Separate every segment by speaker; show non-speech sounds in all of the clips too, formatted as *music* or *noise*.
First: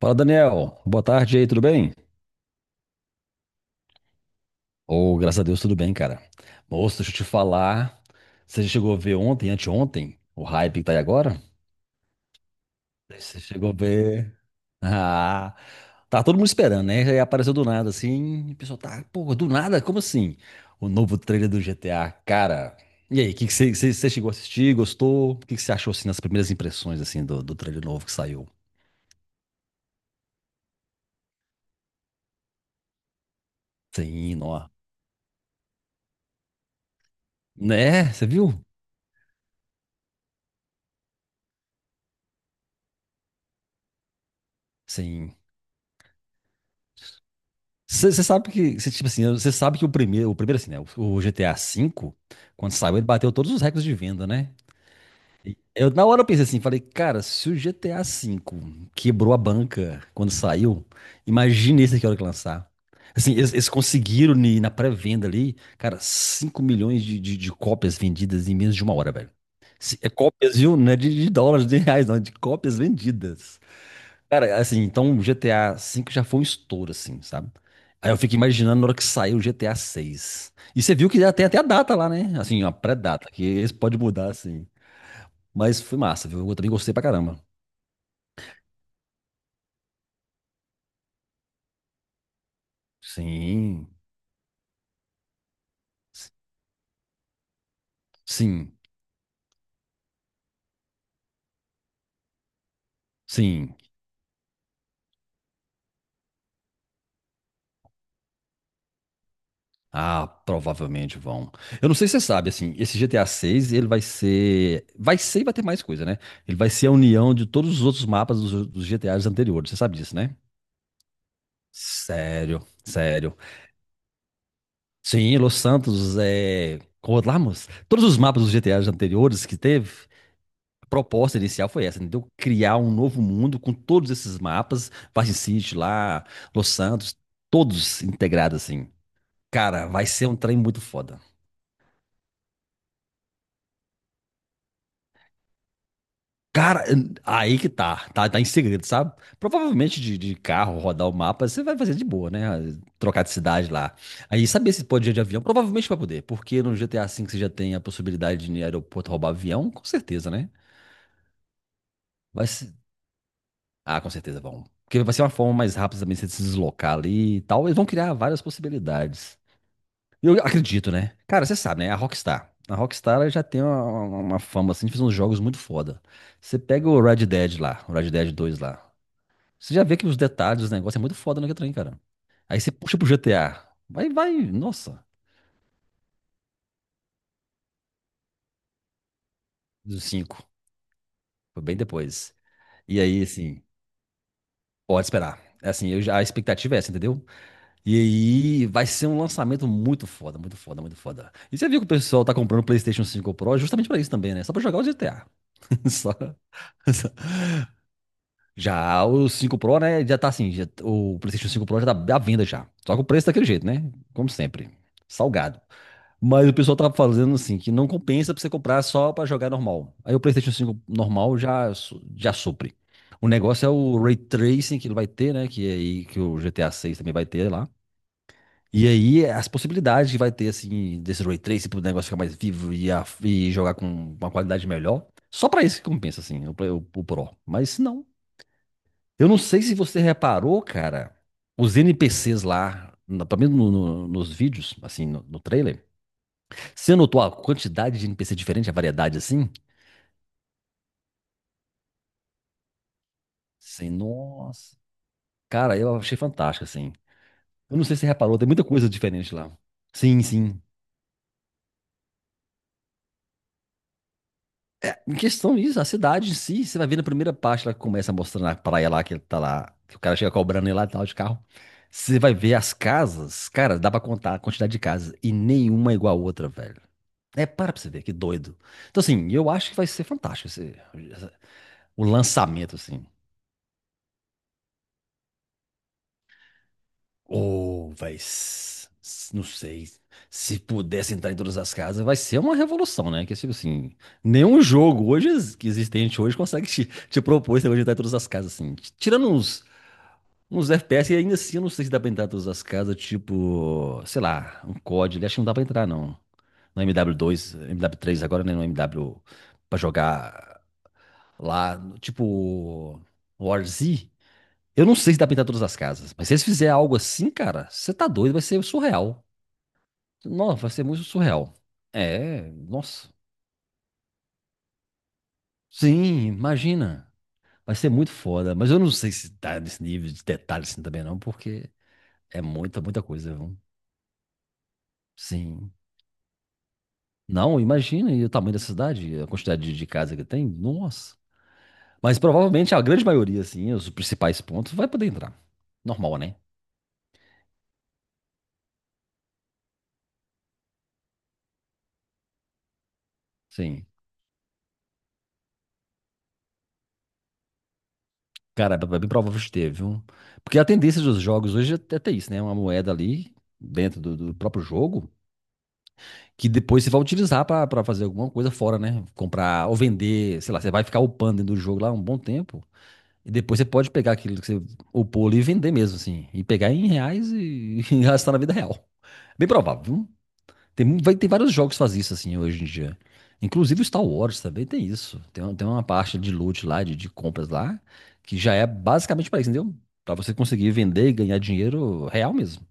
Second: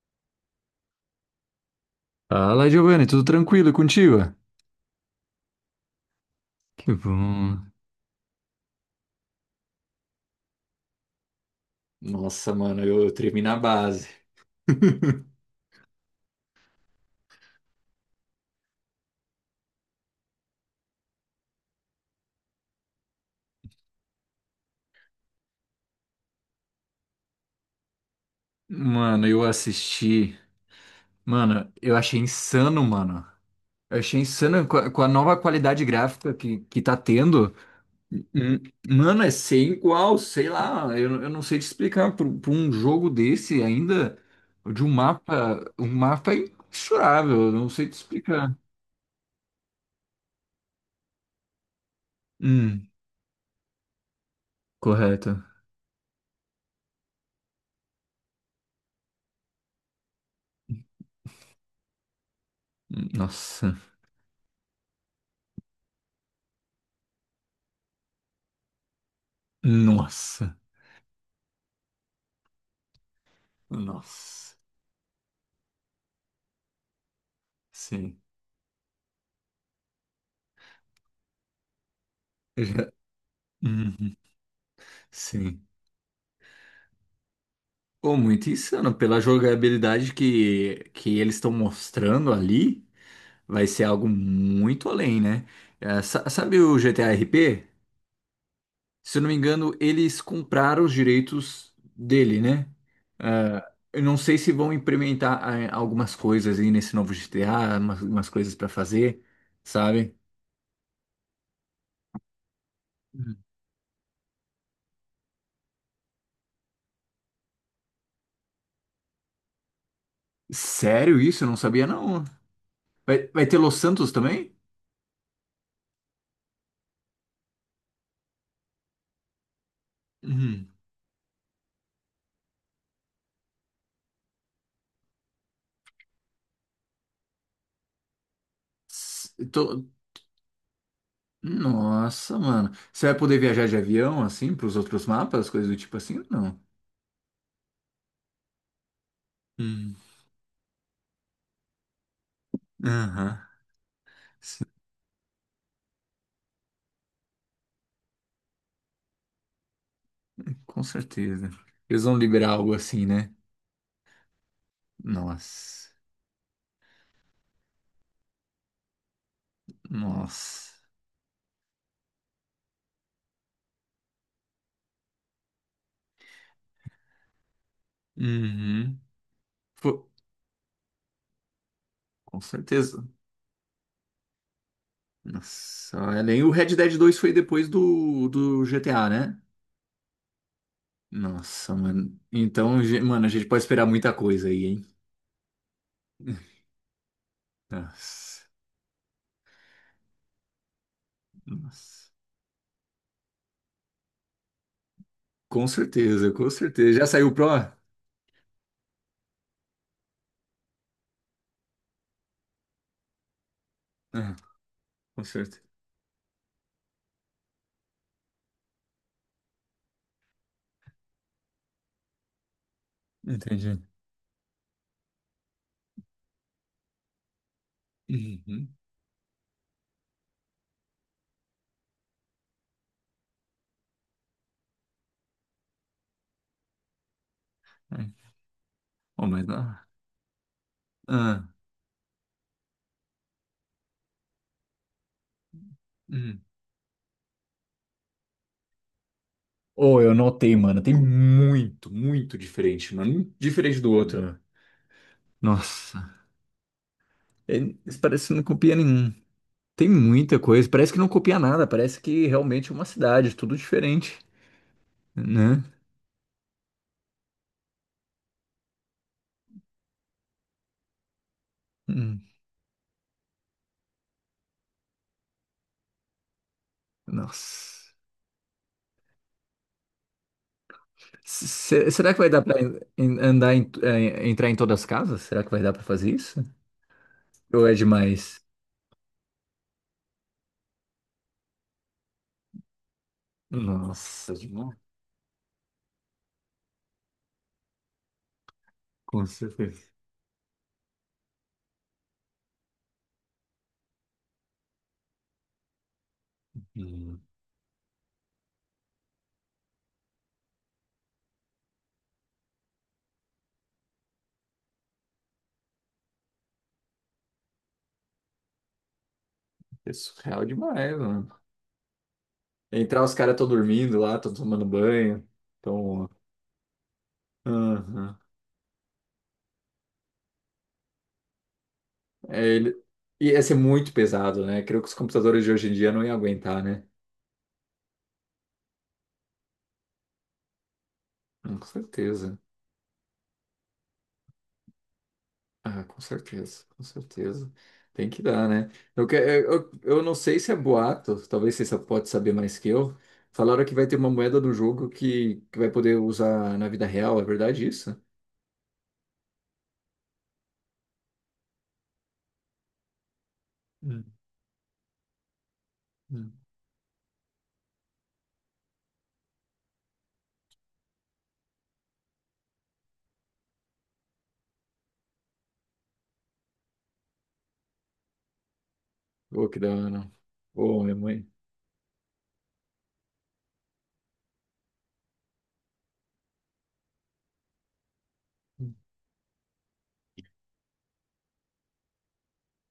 Speaker 1: Fala, Daniel. Boa tarde aí, tudo bem?
Speaker 2: Fala, Giovanni, tudo tranquilo e contigo?
Speaker 1: Ô, graças a Deus, tudo bem, cara.
Speaker 2: Que
Speaker 1: Moço, deixa eu te
Speaker 2: bom.
Speaker 1: falar. Você já chegou a ver ontem, anteontem, o hype que tá aí agora?
Speaker 2: Nossa, mano, eu
Speaker 1: Você
Speaker 2: tremi na
Speaker 1: chegou a
Speaker 2: base.
Speaker 1: ver. *laughs*
Speaker 2: *laughs*
Speaker 1: Ah, tá todo mundo esperando, né? Aí apareceu do nada, assim, e o pessoal tá, pô, do nada? Como assim? O novo trailer do GTA, cara. E aí, o que que você chegou a assistir? Gostou? O que que você achou, assim, nas primeiras impressões, assim, do trailer novo que saiu?
Speaker 2: Mano, eu assisti. Mano, eu achei insano, mano. Eu achei
Speaker 1: Sim,
Speaker 2: insano
Speaker 1: ó.
Speaker 2: com a nova qualidade gráfica que tá tendo.
Speaker 1: Né? Você
Speaker 2: Hum.
Speaker 1: viu?
Speaker 2: Mano, é sem igual, sei lá. Eu não sei te explicar. Por um jogo desse ainda, de um
Speaker 1: Sim.
Speaker 2: mapa. Um mapa imensurável. Eu não sei te
Speaker 1: Você sabe
Speaker 2: explicar.
Speaker 1: que, cê, tipo assim, você sabe que o primeiro assim, né, o GTA V, quando
Speaker 2: Hum.
Speaker 1: saiu, ele bateu todos os recordes de venda, né?
Speaker 2: Correto.
Speaker 1: E eu, na hora eu pensei assim, falei, cara, se o GTA V quebrou a banca quando saiu, imagina esse aqui a hora que lançar. Assim, eles
Speaker 2: Nossa.
Speaker 1: conseguiram na pré-venda ali, cara, 5 milhões de cópias vendidas em menos de uma hora, velho. É
Speaker 2: Nossa.
Speaker 1: cópias, viu? Não é de dólares, de reais, não, é de cópias vendidas.
Speaker 2: Nossa,
Speaker 1: Cara, assim, então o GTA V já foi um estouro, assim, sabe? Aí eu
Speaker 2: sim.
Speaker 1: fico imaginando na hora que saiu o GTA VI. E você viu que já tem até a data lá, né? Assim,
Speaker 2: Eu
Speaker 1: a
Speaker 2: já-
Speaker 1: pré-data, que esse pode
Speaker 2: Uhum.
Speaker 1: mudar, assim.
Speaker 2: Sim.
Speaker 1: Mas foi massa, viu? Eu também gostei pra caramba.
Speaker 2: Pô, muito insano. Pela jogabilidade que eles estão mostrando ali, vai ser
Speaker 1: Sim,
Speaker 2: algo muito além, né? É, sabe o GTA RP?
Speaker 1: sim,
Speaker 2: Se eu não me engano, eles compraram os direitos dele, né? Ah,
Speaker 1: sim.
Speaker 2: eu não sei se vão implementar algumas coisas aí nesse novo GTA, umas coisas pra fazer, sabe?
Speaker 1: Ah, provavelmente vão. Eu não sei se você sabe, assim, esse GTA
Speaker 2: Uhum.
Speaker 1: VI, ele vai ser e vai ter mais coisa, né? Ele vai ser a união de todos os outros mapas dos GTAs anteriores. Você sabe disso, né?
Speaker 2: Sério isso? Eu não sabia, não.
Speaker 1: Sério,
Speaker 2: Vai,
Speaker 1: sério.
Speaker 2: vai ter Los Santos também?
Speaker 1: Sim, Los Santos, é, como lá, moço? Todos os mapas dos GTAs anteriores que teve,
Speaker 2: Uhum.
Speaker 1: a proposta inicial foi essa, entendeu? Criar um novo mundo com todos esses mapas, Vice City lá, Los Santos, todos integrados assim.
Speaker 2: S- tô-
Speaker 1: Cara, vai ser um trem muito foda.
Speaker 2: Nossa, mano. Você vai poder viajar de avião, assim, pros outros mapas, coisas do tipo assim? Não.
Speaker 1: Cara, aí que tá em segredo, sabe?
Speaker 2: Hum.
Speaker 1: Provavelmente de carro, rodar o mapa, você vai fazer de boa, né? Trocar de
Speaker 2: Aham.
Speaker 1: cidade lá. Aí,
Speaker 2: Sim,
Speaker 1: saber se pode ir de avião? Provavelmente vai poder, porque no GTA V você já tem a possibilidade de ir no aeroporto roubar avião, com certeza, né?
Speaker 2: com certeza. Eles vão
Speaker 1: Vai
Speaker 2: liberar algo
Speaker 1: ser...
Speaker 2: assim, né?
Speaker 1: Ah, com certeza vão. Porque vai ser uma forma mais
Speaker 2: Nossa.
Speaker 1: rápida também de você se deslocar ali e tal. Eles vão criar várias possibilidades. Eu
Speaker 2: Nossa.
Speaker 1: acredito, né? Cara, você sabe, né? A Rockstar. A Rockstar ela já tem uma fama assim de fazer uns jogos muito foda. Você pega o Red Dead lá, o Red Dead 2 lá.
Speaker 2: Uhum.
Speaker 1: Você já vê que
Speaker 2: Fo-
Speaker 1: os detalhes dos negócios é muito foda no trem, cara.
Speaker 2: Com
Speaker 1: Aí você puxa
Speaker 2: certeza.
Speaker 1: pro GTA. Vai, nossa,
Speaker 2: Nossa, olha, nem o Red Dead 2 foi depois do GTA, né?
Speaker 1: do cinco. Foi
Speaker 2: Nossa,
Speaker 1: bem
Speaker 2: mano.
Speaker 1: depois.
Speaker 2: Então,
Speaker 1: E aí,
Speaker 2: mano, a gente pode
Speaker 1: assim,
Speaker 2: esperar muita coisa aí, hein?
Speaker 1: pode esperar. É, assim, a
Speaker 2: *laughs*
Speaker 1: expectativa é essa, entendeu? E
Speaker 2: Nossa.
Speaker 1: aí vai ser um lançamento muito foda, muito foda, muito foda. E você viu que o
Speaker 2: Nossa.
Speaker 1: pessoal tá comprando o PlayStation Cinco Pro justamente pra isso também, né? Só pra jogar o GTA.
Speaker 2: Com
Speaker 1: *laughs* Só-
Speaker 2: certeza, com certeza. Já
Speaker 1: só-
Speaker 2: saiu o Pro?
Speaker 1: Já o Cinco Pro, né? Já tá assim, o PlayStation Cinco Pro já tá à venda já. Só que o preço tá daquele jeito, né? Como
Speaker 2: Ah.
Speaker 1: sempre,
Speaker 2: Com certeza.
Speaker 1: salgado. Mas o pessoal tá fazendo assim, que não compensa pra você comprar só pra jogar normal. Aí o PlayStation 5 normal já, já supre. O negócio é
Speaker 2: Entendi.
Speaker 1: o Ray Tracing que ele vai ter, né? Que é aí que o GTA seis também vai ter lá.
Speaker 2: Uhum.
Speaker 1: E aí, as possibilidades que vai ter, assim, desse Ray Tracing pro negócio ficar mais vivo e, e jogar com uma qualidade melhor, só pra isso que compensa, assim, o Pro. Mas se não.
Speaker 2: É. Oh,
Speaker 1: Eu não
Speaker 2: mas
Speaker 1: sei se
Speaker 2: dá.
Speaker 1: você reparou, cara,
Speaker 2: Ah.
Speaker 1: os NPCs lá, pelo menos nos vídeos, assim, no trailer,
Speaker 2: Uhum.
Speaker 1: você notou a quantidade de NPC diferente, a variedade, assim?
Speaker 2: Oh, eu notei, mano. Tem muito, muito diferente, mano. Um diferente do
Speaker 1: Sim,
Speaker 2: outro, né?
Speaker 1: nossa. Cara, eu achei
Speaker 2: Nossa.
Speaker 1: fantástico, assim.
Speaker 2: É,
Speaker 1: Eu não sei
Speaker 2: isso
Speaker 1: se você
Speaker 2: parece que
Speaker 1: reparou,
Speaker 2: não
Speaker 1: tem muita
Speaker 2: copia
Speaker 1: coisa
Speaker 2: nenhum.
Speaker 1: diferente lá.
Speaker 2: Tem
Speaker 1: Sim,
Speaker 2: muita
Speaker 1: sim.
Speaker 2: coisa. Parece que não copia nada. Parece que realmente é uma cidade, tudo diferente,
Speaker 1: Em questão
Speaker 2: né?
Speaker 1: disso, a cidade em si, você vai ver na primeira parte, ela começa mostrando a praia lá, que ele tá lá, que o cara chega cobrando ele lá e tal de carro. Você
Speaker 2: Hum.
Speaker 1: vai ver as casas, cara, dá pra contar a quantidade de casas, e nenhuma é igual a outra, velho. É, para pra você
Speaker 2: Nossa.
Speaker 1: ver, que doido. Então, assim, eu acho que vai ser fantástico essa-
Speaker 2: Se- se-
Speaker 1: o
Speaker 2: será que vai dar pra
Speaker 1: lançamento,
Speaker 2: en-
Speaker 1: assim.
Speaker 2: en- andar em, entrar em todas as casas? Será que vai dar pra fazer isso? Ou é
Speaker 1: Ou vai.
Speaker 2: demais?
Speaker 1: Não sei. Se pudesse entrar em todas as casas, vai ser uma revolução, né? Que é tipo assim,
Speaker 2: Nossa,
Speaker 1: nenhum
Speaker 2: demais.
Speaker 1: jogo hoje que existente hoje consegue te propor esse negócio de entrar em todas as casas, assim.
Speaker 2: Com
Speaker 1: Tirando uns,
Speaker 2: certeza.
Speaker 1: uns FPS, e ainda assim eu não sei se dá pra entrar em todas as casas, tipo, sei lá, um COD, acho que não dá pra entrar, não. No MW2, MW3, agora, né? No MW pra jogar lá, tipo, War Z. Eu não sei se dá pra pintar todas as casas, mas se eles fizerem algo assim, cara, você tá doido, vai ser surreal.
Speaker 2: É surreal
Speaker 1: Nossa, vai ser
Speaker 2: demais,
Speaker 1: muito
Speaker 2: mano.
Speaker 1: surreal. É,
Speaker 2: Entrar,
Speaker 1: nossa.
Speaker 2: os caras estão dormindo lá, estão tomando banho. Então,
Speaker 1: Sim, imagina. Vai ser muito
Speaker 2: aham.
Speaker 1: foda, mas eu não sei se tá nesse nível de detalhe assim também não, porque
Speaker 2: É,
Speaker 1: é
Speaker 2: ele.
Speaker 1: muita, muita coisa,
Speaker 2: Ia ser
Speaker 1: viu?
Speaker 2: muito pesado, né? Creio que os computadores de hoje em
Speaker 1: Sim.
Speaker 2: dia não iam aguentar, né?
Speaker 1: Não, imagina e o tamanho da cidade, a quantidade de casa que tem, nossa.
Speaker 2: Hum. Com
Speaker 1: Mas
Speaker 2: certeza.
Speaker 1: provavelmente a grande maioria, assim, os principais pontos, vai poder entrar.
Speaker 2: Ah, com
Speaker 1: Normal, né?
Speaker 2: certeza, com certeza. Tem que dar, né? Eu não sei se é boato, talvez você só pode saber mais que eu. Falaram que vai
Speaker 1: Sim.
Speaker 2: ter uma moeda do jogo que vai poder usar na vida real, é verdade isso?
Speaker 1: Cara, é bem provável que esteve, viu? Porque a tendência dos jogos hoje é até isso, né? Uma moeda ali dentro
Speaker 2: Hum,
Speaker 1: do próprio jogo
Speaker 2: hum.
Speaker 1: que depois você vai utilizar pra fazer alguma coisa fora, né? Comprar ou vender, sei lá, você vai ficar upando dentro do jogo lá um bom tempo e depois você pode pegar aquilo que você upou ali e vender mesmo, assim, e pegar em reais e, *laughs* e gastar na vida real. Bem
Speaker 2: Pô, que da
Speaker 1: provável, viu?
Speaker 2: hora. Pô,
Speaker 1: Tem,
Speaker 2: minha
Speaker 1: mu- vai,
Speaker 2: mãe.
Speaker 1: tem vários jogos que fazem isso assim hoje em dia. Inclusive o Star Wars também tem isso. Tem uma parte de loot lá, de compras lá, que já é basicamente para isso, entendeu? Para você conseguir vender e ganhar dinheiro real mesmo.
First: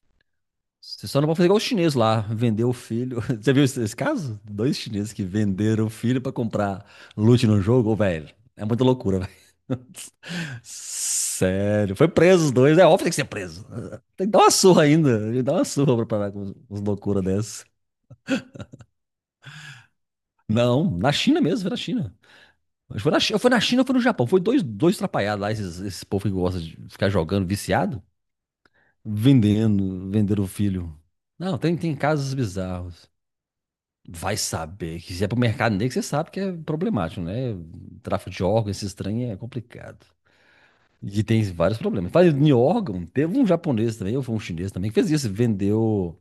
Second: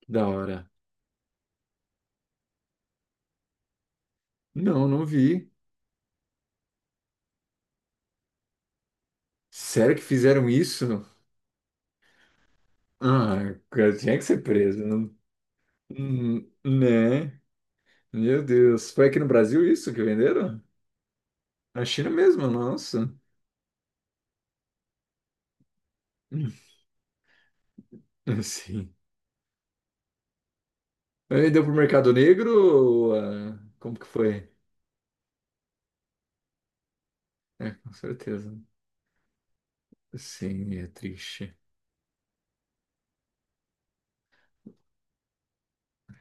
Speaker 2: Que da hora.
Speaker 1: Você só não pode fazer igual os chineses lá, vender o filho. *laughs* Você viu esse caso? Dois
Speaker 2: Não, não
Speaker 1: chineses que
Speaker 2: vi.
Speaker 1: venderam o filho para comprar loot no jogo, ô, velho. É muita loucura, velho.
Speaker 2: Sério que fizeram
Speaker 1: *laughs*
Speaker 2: isso?
Speaker 1: Sério, foi preso os dois. É óbvio que tem que ser
Speaker 2: Ah,
Speaker 1: preso.
Speaker 2: cara, tinha que
Speaker 1: Tem que dar
Speaker 2: ser
Speaker 1: uma
Speaker 2: preso,
Speaker 1: surra
Speaker 2: não-
Speaker 1: ainda. Tem que dar uma surra pra parar com com as loucuras
Speaker 2: Né?
Speaker 1: dessas.
Speaker 2: Meu Deus, foi aqui no Brasil isso que venderam?
Speaker 1: Não, na China mesmo, foi na
Speaker 2: Na China
Speaker 1: China.
Speaker 2: mesmo,
Speaker 1: Mas
Speaker 2: nossa.
Speaker 1: foi na China ou foi no Japão? Foi dois atrapalhados lá, esse povo que gosta
Speaker 2: *laughs*
Speaker 1: de ficar jogando, viciado,
Speaker 2: Hum. Sim.
Speaker 1: vendendo o filho. Não,
Speaker 2: Vendeu pro
Speaker 1: tem
Speaker 2: mercado
Speaker 1: casos
Speaker 2: negro?
Speaker 1: bizarros.
Speaker 2: Ou, como que
Speaker 1: Vai
Speaker 2: foi?
Speaker 1: saber que se é pro mercado negro, você sabe que é problemático, né?
Speaker 2: É, com
Speaker 1: Tráfico de
Speaker 2: certeza.
Speaker 1: órgãos, esse estranho é complicado.
Speaker 2: Sim, é
Speaker 1: E tem
Speaker 2: triste.
Speaker 1: vários problemas. Falando em órgão, teve um japonês também, ou foi um chinês também, que fez isso, vendeu,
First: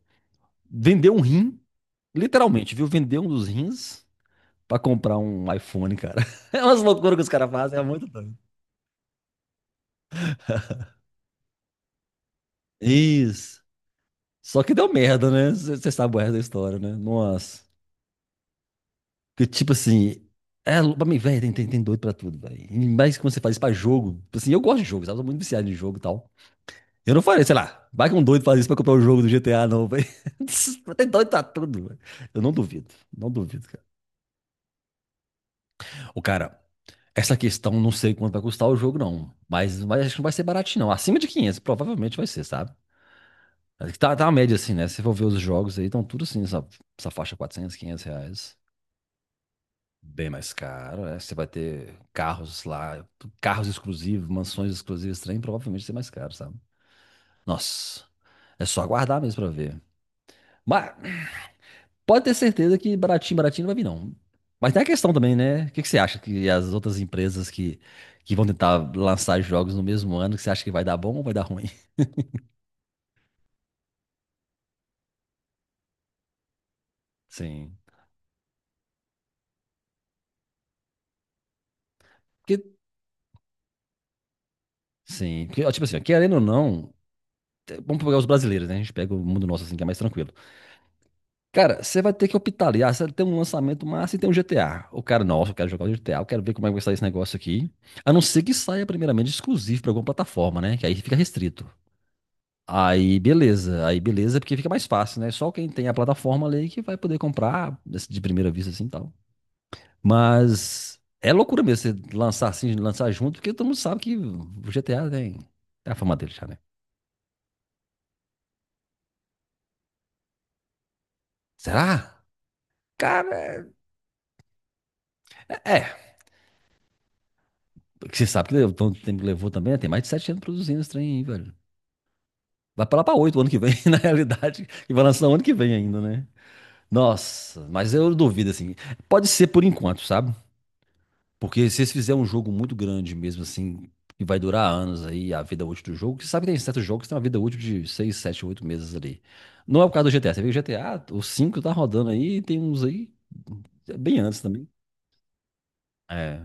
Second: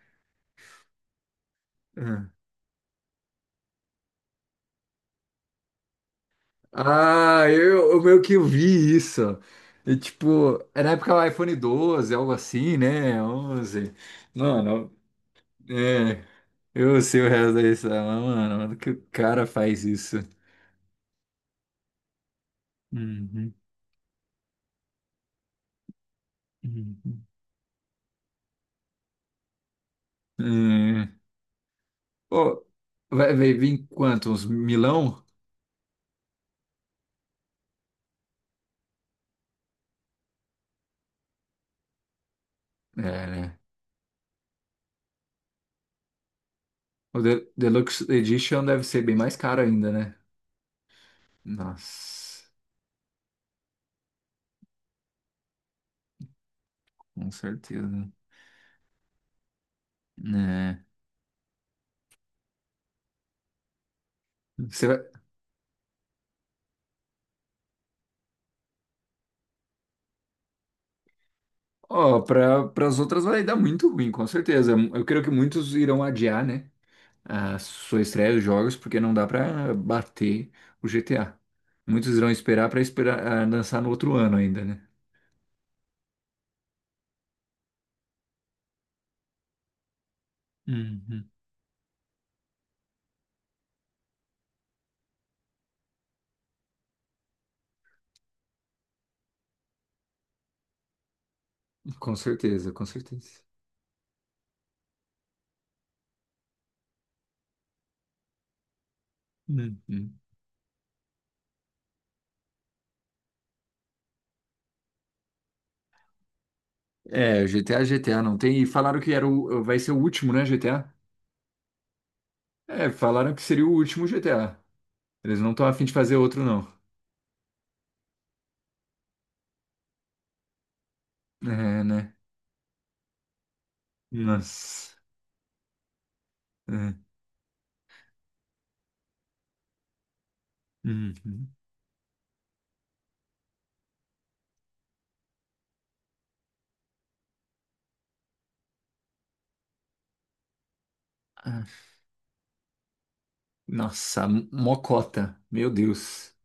Speaker 1: vendeu um rim,
Speaker 2: Ah,
Speaker 1: literalmente, viu? Vendeu um dos rins pra comprar um iPhone, cara. *laughs* É umas loucuras que os
Speaker 2: ah,
Speaker 1: caras fazem, é
Speaker 2: eu
Speaker 1: muito
Speaker 2: meio que
Speaker 1: doido.
Speaker 2: eu vi isso. E, tipo, é na época do iPhone 12, algo assim, né?
Speaker 1: Isso.
Speaker 2: 11.
Speaker 1: Só que deu
Speaker 2: Mano,
Speaker 1: merda, né? Você sabe o
Speaker 2: é.
Speaker 1: resto da história, né?
Speaker 2: Eu sei o resto da
Speaker 1: Nossa.
Speaker 2: história, mas, mano, mano, que o cara
Speaker 1: Porque, tipo
Speaker 2: faz isso?
Speaker 1: assim, é, pra mim, velho, tem doido pra tudo, velho. E mais quando você
Speaker 2: Uhum,
Speaker 1: faz isso pra jogo. Tipo assim, eu gosto de jogo, sabe? Eu sou muito viciado em jogo e tal. Eu não
Speaker 2: uhum.
Speaker 1: falei, sei lá, vai que um doido faz isso pra comprar o jogo do GTA, não, velho. *laughs* Tem
Speaker 2: Hum.
Speaker 1: doido pra tudo, velho. Eu não
Speaker 2: Pô,
Speaker 1: duvido, não
Speaker 2: vai
Speaker 1: duvido, cara.
Speaker 2: vir quanto? Uns milão?
Speaker 1: O cara, essa questão, não sei quanto vai custar o jogo, não. Mas acho que não vai ser baratinho, não. Acima de 500, provavelmente vai ser, sabe?
Speaker 2: É, né?
Speaker 1: Tá, tá a média, assim, né? Se você for ver os jogos aí, estão tudo assim, essa
Speaker 2: O
Speaker 1: faixa
Speaker 2: De-
Speaker 1: 400 500
Speaker 2: Deluxe
Speaker 1: reais.
Speaker 2: Edition deve ser bem mais caro ainda, né?
Speaker 1: Bem mais caro, né? Você vai ter
Speaker 2: Nossa,
Speaker 1: carros lá, carros exclusivos, mansões exclusivas, trem, provavelmente vai ser mais caro, sabe?
Speaker 2: com
Speaker 1: Nossa,
Speaker 2: certeza.
Speaker 1: é só aguardar mesmo pra ver.
Speaker 2: Né?
Speaker 1: Mas pode ter certeza que baratinho, baratinho não vai vir, não. Mas tem a
Speaker 2: Você vai.
Speaker 1: questão também, né? O que que você acha que as outras empresas que vão tentar lançar jogos no mesmo ano, que você acha que vai dar bom ou vai dar ruim?
Speaker 2: Ó, para as outras vai dar muito ruim, com certeza. Eu creio que muitos irão adiar, né?
Speaker 1: *laughs*
Speaker 2: A
Speaker 1: Sim.
Speaker 2: sua estreia dos jogos, porque não dá pra bater o GTA. Muitos irão
Speaker 1: Porque,
Speaker 2: esperar pra esperar lançar no outro ano ainda, né?
Speaker 1: sim. Porque, ó, tipo assim, ó, querendo ou não, vamos pegar os brasileiros, né? A gente pega o mundo nosso assim, que é mais tranquilo.
Speaker 2: Uhum.
Speaker 1: Cara, você vai ter que optar ali. Ah, você tem um lançamento massa e tem um GTA. O cara, nossa, eu quero jogar o GTA, eu quero ver como é que vai sair esse negócio aqui. A não ser que saia primeiramente exclusivo pra alguma plataforma, né? Que aí fica restrito.
Speaker 2: Com certeza, com certeza.
Speaker 1: Aí beleza, é porque fica mais fácil, né? Só quem tem a plataforma ali que vai poder comprar de primeira vista assim e tal.
Speaker 2: Uhum.
Speaker 1: Mas é loucura mesmo você lançar assim, lançar junto, porque todo mundo sabe que o GTA tem a fama dele já, né?
Speaker 2: É, GTA, GTA não tem. E falaram que era o, vai ser o último, né, GTA?
Speaker 1: Será?
Speaker 2: É, falaram que seria
Speaker 1: Cara,
Speaker 2: o último GTA. Eles não estão afim
Speaker 1: é,
Speaker 2: de fazer outro, não.
Speaker 1: porque você sabe que levou, tanto tempo que levou também, né? Tem mais de 7 anos produzindo esse trem aí, velho.
Speaker 2: É, né?
Speaker 1: Vai pra lá pra oito ano que vem, *laughs* na realidade.
Speaker 2: Nossa.
Speaker 1: E vai lançar o ano que vem ainda, né?
Speaker 2: É.
Speaker 1: Nossa, mas eu duvido, assim. Pode ser por enquanto, sabe?
Speaker 2: Uhum.
Speaker 1: Porque se eles fizerem um jogo muito grande mesmo, assim, que vai durar anos aí, a vida útil do jogo, que sabe que tem certos jogos que tem uma vida útil de 6, 7, 8 meses ali. Não é o caso do GTA. Você vê que o GTA, o cinco tá
Speaker 2: Ah,
Speaker 1: rodando aí, e tem uns aí bem
Speaker 2: nossa,
Speaker 1: antes também.
Speaker 2: mocota. Meu Deus.
Speaker 1: É.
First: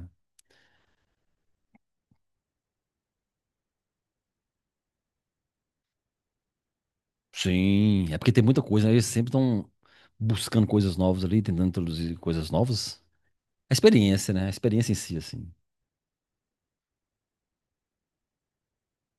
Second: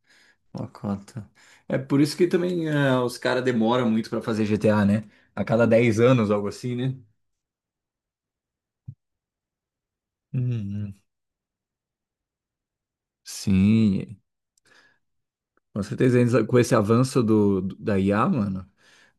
Speaker 2: Uma cota. É por isso que também os caras demoram muito pra fazer GTA, né? A cada 10 anos, algo assim, né?
Speaker 1: Sim, é porque tem muita coisa, né? Eles sempre estão buscando
Speaker 2: Uhum.
Speaker 1: coisas novas ali, tentando introduzir coisas novas. A
Speaker 2: Sim,
Speaker 1: experiência, né? A experiência em si, assim.
Speaker 2: com certeza com esse avanço do, da IA, mano.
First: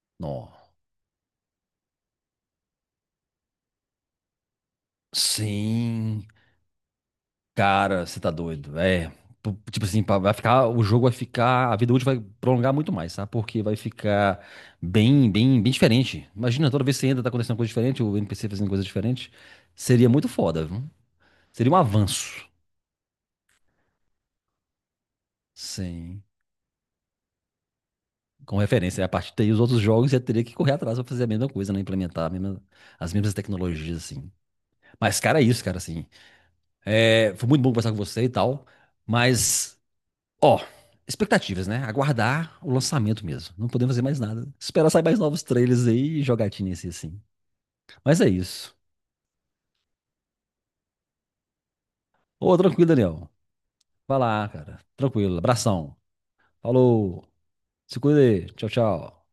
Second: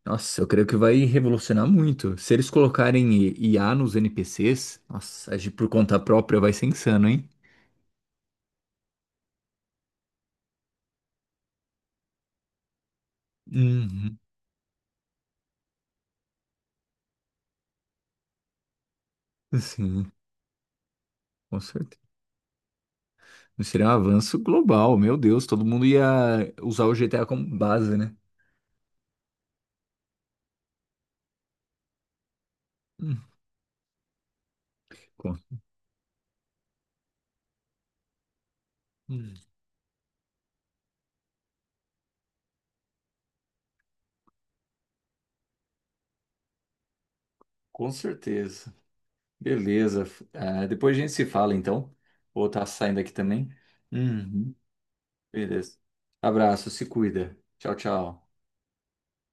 Speaker 2: Nossa, eu
Speaker 1: Nó.
Speaker 2: creio que vai revolucionar muito. Se eles colocarem IA nos NPCs, nossa, agir por conta
Speaker 1: Sim,
Speaker 2: própria vai ser insano, hein?
Speaker 1: cara, você tá doido. É, tipo assim, pá, o jogo vai ficar, a vida útil vai prolongar muito mais, sabe? Porque vai
Speaker 2: Uhum.
Speaker 1: ficar bem, bem, bem diferente. Imagina, toda vez que você entra, tá acontecendo coisa diferente, o NPC fazendo coisa diferente. Seria
Speaker 2: Sim,
Speaker 1: muito foda, viu?
Speaker 2: com
Speaker 1: Seria um
Speaker 2: certeza.
Speaker 1: avanço.
Speaker 2: Seria um avanço global, meu Deus, todo mundo
Speaker 1: Sim.
Speaker 2: ia usar o GTA como base, né?
Speaker 1: Com referência. A partir daí, os outros jogos já teria que correr atrás para fazer a mesma coisa, né? Implementar as
Speaker 2: Hum,
Speaker 1: mesmas tecnologias, assim. Mas,
Speaker 2: com,
Speaker 1: cara, é isso, cara, assim. É, foi muito bom conversar com você e tal.
Speaker 2: hum,
Speaker 1: Mas, ó, expectativas, né? Aguardar o lançamento mesmo. Não podemos fazer mais nada. Esperar sair mais novos trailers aí e jogatinhas assim.
Speaker 2: com
Speaker 1: Mas é
Speaker 2: certeza.
Speaker 1: isso.
Speaker 2: Beleza. Ah, depois a gente se fala, então. Vou
Speaker 1: Ô,
Speaker 2: estar
Speaker 1: tranquilo,
Speaker 2: saindo aqui
Speaker 1: Daniel.
Speaker 2: também.
Speaker 1: Vai lá,
Speaker 2: Uhum.
Speaker 1: cara. Tranquilo.
Speaker 2: Beleza.
Speaker 1: Abração.
Speaker 2: Abraço, se
Speaker 1: Falou.
Speaker 2: cuida. Tchau,
Speaker 1: Se cuida
Speaker 2: tchau.
Speaker 1: aí. Tchau, tchau.